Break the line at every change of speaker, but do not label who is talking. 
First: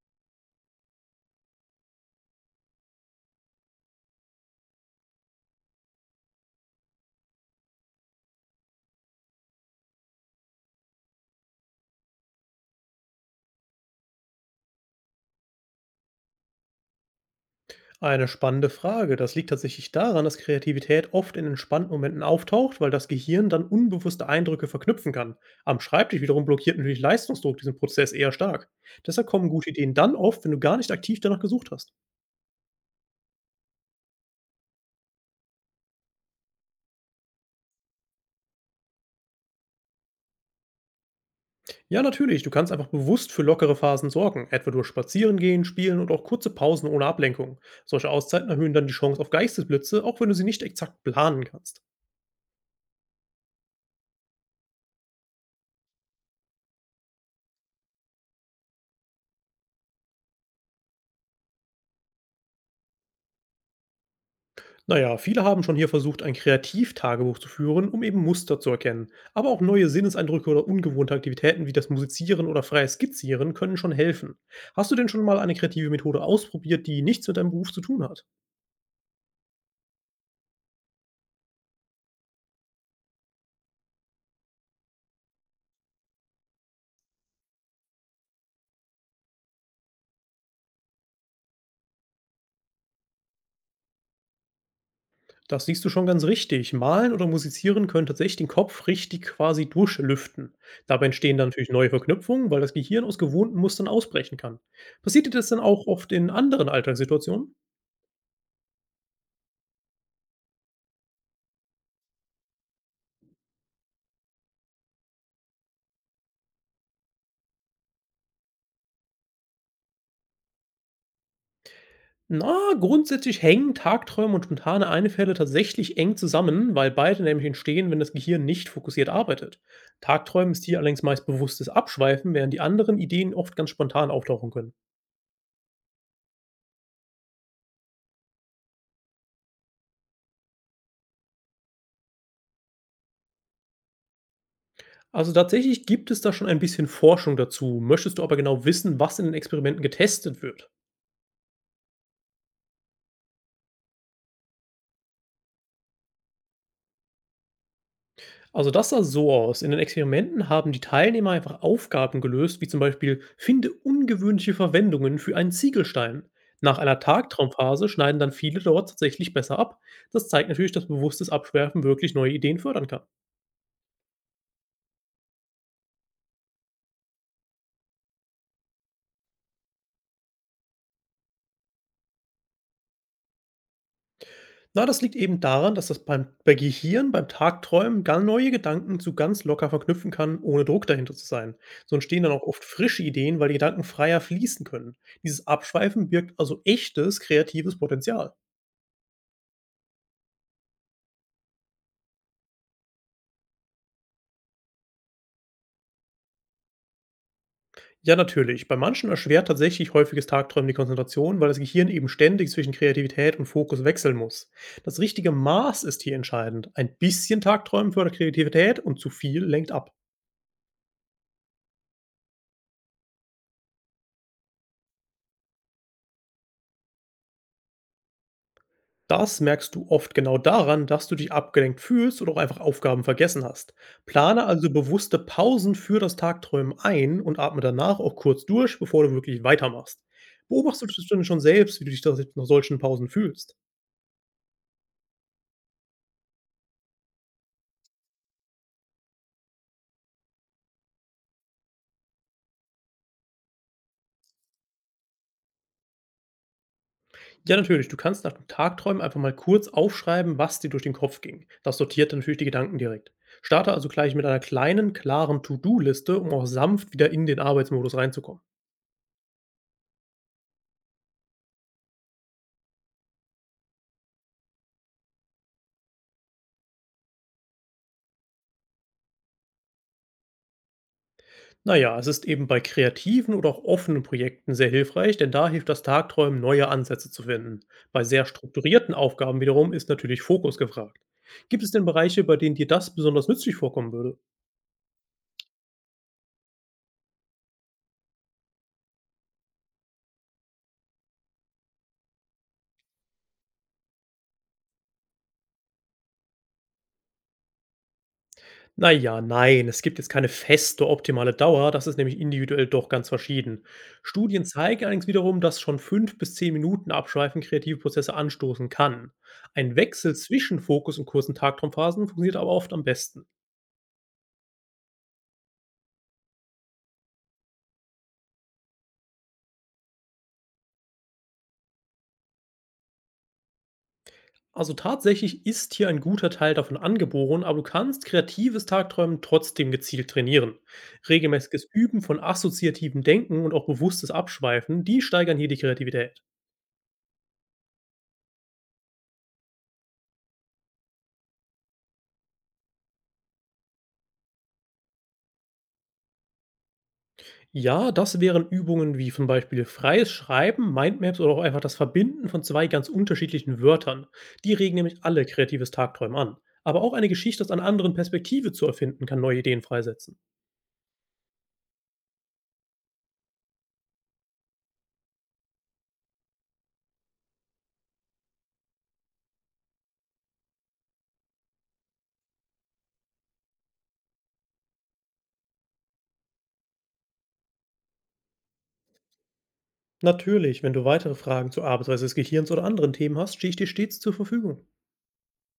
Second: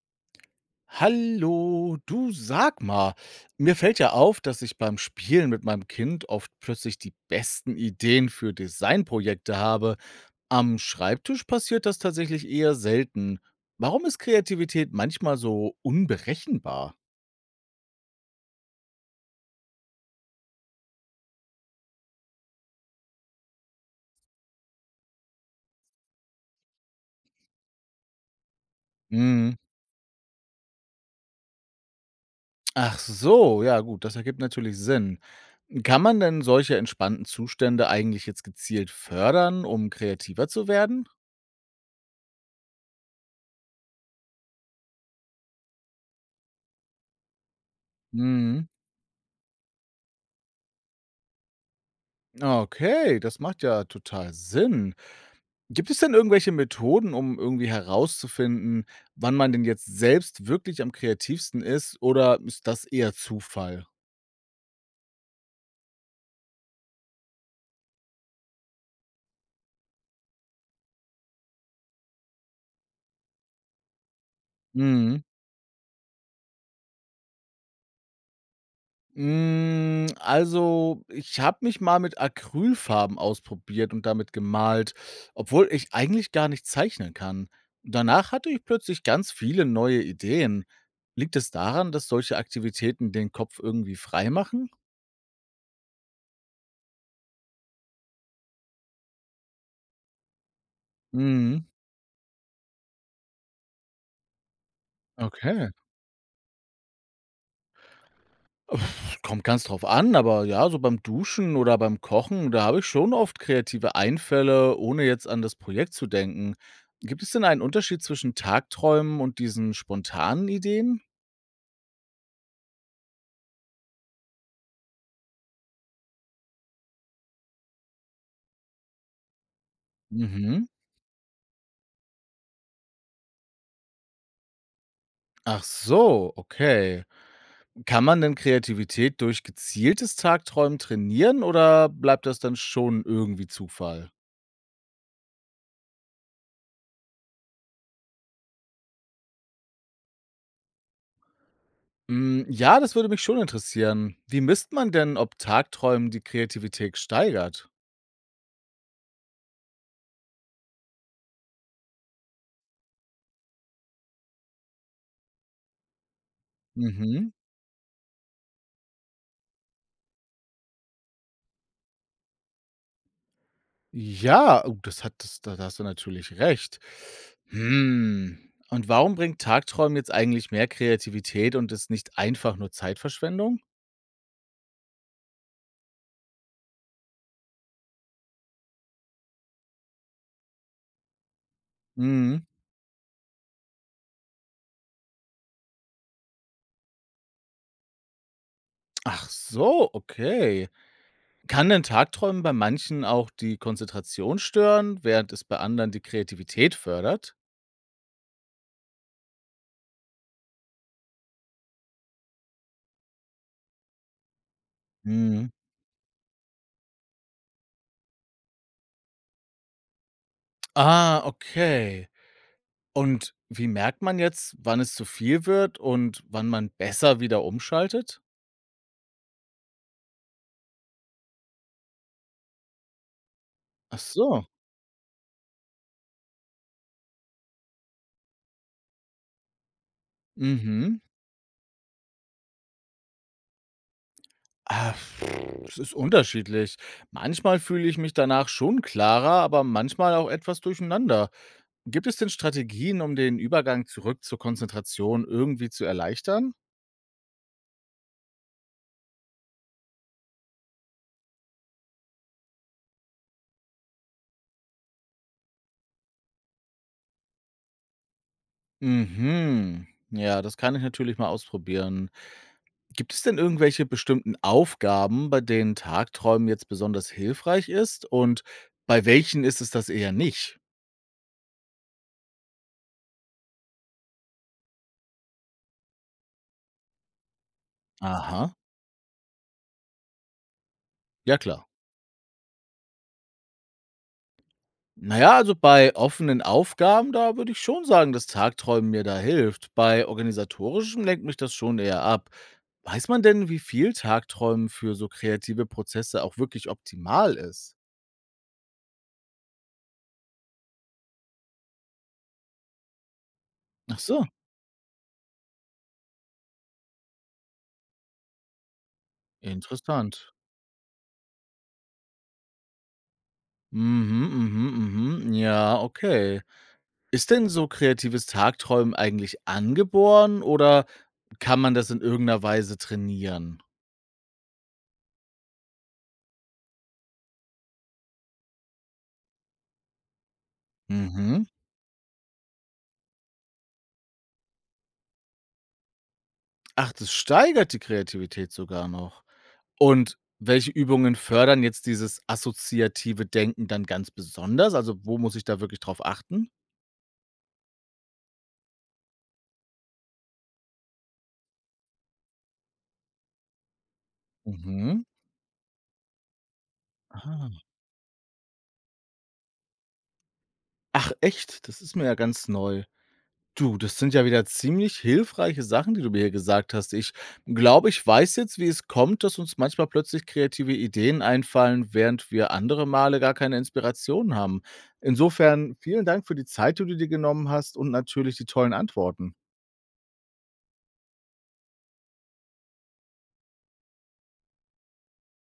Hallo, du, sag mal, mir fällt ja auf, dass ich beim Spielen mit meinem Kind oft plötzlich die besten Ideen für Designprojekte habe. Am Schreibtisch passiert das tatsächlich eher selten. Warum ist Kreativität manchmal so unberechenbar?
Eine spannende Frage. Das liegt tatsächlich daran, dass Kreativität oft in entspannten Momenten auftaucht, weil das Gehirn dann unbewusste Eindrücke verknüpfen kann. Am Schreibtisch wiederum blockiert natürlich Leistungsdruck diesen Prozess eher stark. Deshalb kommen
Hm,
gute Ideen dann oft, wenn du gar nicht aktiv danach gesucht hast.
Ach so, ja gut, das ergibt natürlich Sinn. Kann man denn solche entspannten Zustände eigentlich jetzt gezielt fördern, um kreativer zu werden?
Ja, natürlich, du kannst einfach bewusst für lockere Phasen sorgen, etwa durch Spazieren gehen, Spielen und auch kurze Pausen ohne Ablenkung. Solche Auszeiten
Hm,
erhöhen dann die Chance auf Geistesblitze, auch wenn du sie nicht exakt planen kannst.
Okay, das macht ja total Sinn. Gibt es denn irgendwelche Methoden, um irgendwie herauszufinden, wann man denn jetzt selbst wirklich am kreativsten ist, oder ist das eher Zufall?
Naja, viele haben schon hier versucht, ein Kreativtagebuch zu führen, um eben Muster zu erkennen. Aber auch neue Sinneseindrücke oder ungewohnte Aktivitäten wie das Musizieren oder freies Skizzieren können schon helfen. Hast du denn
Mhm.
schon mal eine kreative Methode ausprobiert, die nichts mit deinem Beruf zu tun hat?
Also, ich habe mich mal mit Acrylfarben ausprobiert und damit gemalt, obwohl ich eigentlich gar nicht zeichnen kann. Danach hatte ich plötzlich ganz viele neue Ideen. Liegt es daran, dass solche Aktivitäten den Kopf irgendwie frei machen?
Das siehst du schon ganz richtig. Malen oder Musizieren können tatsächlich den Kopf richtig quasi durchlüften. Dabei entstehen dann
Mhm.
natürlich neue Verknüpfungen, weil das Gehirn aus gewohnten Mustern ausbrechen kann. Passiert dir das dann
Okay.
auch oft in anderen Alltagssituationen?
Kommt ganz drauf an, aber ja, so beim Duschen oder beim Kochen, da habe ich schon oft kreative Einfälle, ohne jetzt an das Projekt zu denken. Gibt es denn einen Unterschied zwischen Tagträumen und diesen spontanen Ideen?
Na, grundsätzlich hängen Tagträume und spontane Einfälle tatsächlich eng zusammen, weil beide nämlich entstehen, wenn das Gehirn nicht fokussiert arbeitet. Tagträumen ist
Mhm.
hier allerdings meist bewusstes Abschweifen, während die anderen Ideen oft ganz spontan auftauchen können.
Ach so, okay. Kann man denn Kreativität durch gezieltes Tagträumen trainieren, oder bleibt das dann schon irgendwie Zufall?
Also tatsächlich gibt es da schon ein bisschen Forschung dazu. Möchtest du aber genau wissen, was in den Experimenten getestet wird?
Ja, das würde mich schon interessieren. Wie misst man denn, ob Tagträumen die Kreativität steigert?
Also das sah so aus. In den Experimenten haben die Teilnehmer einfach Aufgaben gelöst, wie zum Beispiel finde ungewöhnliche Verwendungen für einen Ziegelstein. Nach einer
Mhm.
Tagtraumphase schneiden dann viele dort tatsächlich besser ab. Das zeigt natürlich, dass bewusstes Abschwerfen wirklich neue Ideen fördern kann.
Ja, oh, das hat das da hast du natürlich recht. Hm, und warum bringt Tagträumen jetzt eigentlich mehr Kreativität und ist nicht einfach nur Zeitverschwendung?
Na, das liegt eben daran, dass das bei Gehirn beim Tagträumen ganz neue Gedanken zu ganz locker verknüpfen kann, ohne Druck dahinter zu sein. So entstehen dann
Mhm.
auch oft frische Ideen, weil die Gedanken freier fließen können. Dieses Abschweifen birgt also echtes kreatives Potenzial.
Ach so, okay. Kann denn Tagträumen bei manchen auch die Konzentration stören, während es bei anderen die Kreativität fördert?
Ja, natürlich. Bei manchen erschwert tatsächlich häufiges Tagträumen die Konzentration, weil das Gehirn eben ständig zwischen Kreativität und Fokus wechseln muss. Das richtige
Mhm.
Maß ist hier entscheidend. Ein bisschen Tagträumen fördert Kreativität und zu viel lenkt ab.
Ah, okay. Und wie merkt man jetzt, wann es zu viel wird und wann man besser wieder umschaltet?
Das merkst du oft genau daran, dass du dich abgelenkt fühlst oder auch einfach Aufgaben vergessen hast.
Ach so.
Plane also bewusste Pausen für das Tagträumen ein und atme danach auch kurz durch, bevor du wirklich weitermachst. Beobachtest
Mhm.
du denn schon selbst, wie du dich nach solchen Pausen fühlst?
Ah, es ist unterschiedlich. Manchmal fühle ich mich danach schon klarer, aber manchmal auch etwas durcheinander. Gibt es denn Strategien, um den Übergang zurück zur Konzentration irgendwie zu erleichtern?
Ja, natürlich. Du kannst nach dem Tagträumen einfach mal kurz aufschreiben, was dir durch den Kopf ging. Das sortiert dann natürlich die Gedanken direkt. Starte also gleich mit einer kleinen, klaren To-Do-Liste, um auch sanft wieder in den Arbeitsmodus reinzukommen.
Mhm. Ja, das kann ich natürlich mal ausprobieren. Gibt es denn irgendwelche bestimmten Aufgaben, bei denen Tagträumen jetzt besonders hilfreich ist? Und bei welchen ist es das eher nicht?
Naja, es ist eben bei kreativen oder auch offenen Projekten sehr hilfreich, denn da hilft das Tagträumen, neue Ansätze zu finden. Bei sehr
Aha,
strukturierten Aufgaben wiederum ist natürlich Fokus gefragt.
ja
Gibt
klar.
es denn Bereiche, bei denen dir das besonders nützlich vorkommen würde?
Na ja, also bei offenen Aufgaben, da würde ich schon sagen, dass Tagträumen mir da hilft. Bei organisatorischem lenkt mich das schon eher ab. Weiß man denn, wie viel Tagträumen für so kreative Prozesse auch wirklich optimal ist?
Na ja, nein, es gibt jetzt keine feste optimale Dauer, das ist nämlich individuell doch ganz verschieden.
Ach so,
Studien zeigen allerdings wiederum, dass schon 5 bis 10 Minuten Abschweifen kreative Prozesse anstoßen kann. Ein Wechsel
interessant.
zwischen Fokus und kurzen Tagtraumphasen funktioniert aber oft am besten.
Mhm, mhm, mhm. Ja, okay. Ist denn so kreatives Tagträumen eigentlich angeboren, oder kann man das in irgendeiner Weise trainieren?
Also tatsächlich ist hier ein guter Teil davon angeboren, aber du kannst kreatives Tagträumen trotzdem gezielt trainieren.
Mhm.
Regelmäßiges Üben von assoziativem Denken und auch bewusstes Abschweifen, die steigern hier die Kreativität.
Ach, das steigert die Kreativität sogar noch. Und welche Übungen fördern jetzt dieses assoziative Denken dann ganz besonders? Also, wo muss ich da wirklich drauf achten?
Ja, das wären Übungen wie zum Beispiel freies Schreiben, Mindmaps oder auch einfach das Verbinden von zwei ganz unterschiedlichen Wörtern. Die regen
Mhm.
nämlich alle kreatives Tagträumen an. Aber auch eine Geschichte aus
Ah.
einer anderen Perspektive zu erfinden, kann neue Ideen freisetzen.
Ach echt? Das ist mir ja ganz neu. Du, das sind ja wieder ziemlich hilfreiche Sachen, die du mir hier gesagt hast. Ich glaube, ich weiß jetzt, wie es kommt, dass uns manchmal plötzlich kreative Ideen einfallen, während wir andere Male gar keine Inspiration haben. Insofern vielen Dank für die Zeit, die du dir genommen hast, und natürlich die tollen Antworten.
Natürlich, wenn du weitere Fragen zur Arbeitsweise des Gehirns oder anderen Themen hast, stehe ich dir stets zur Verfügung.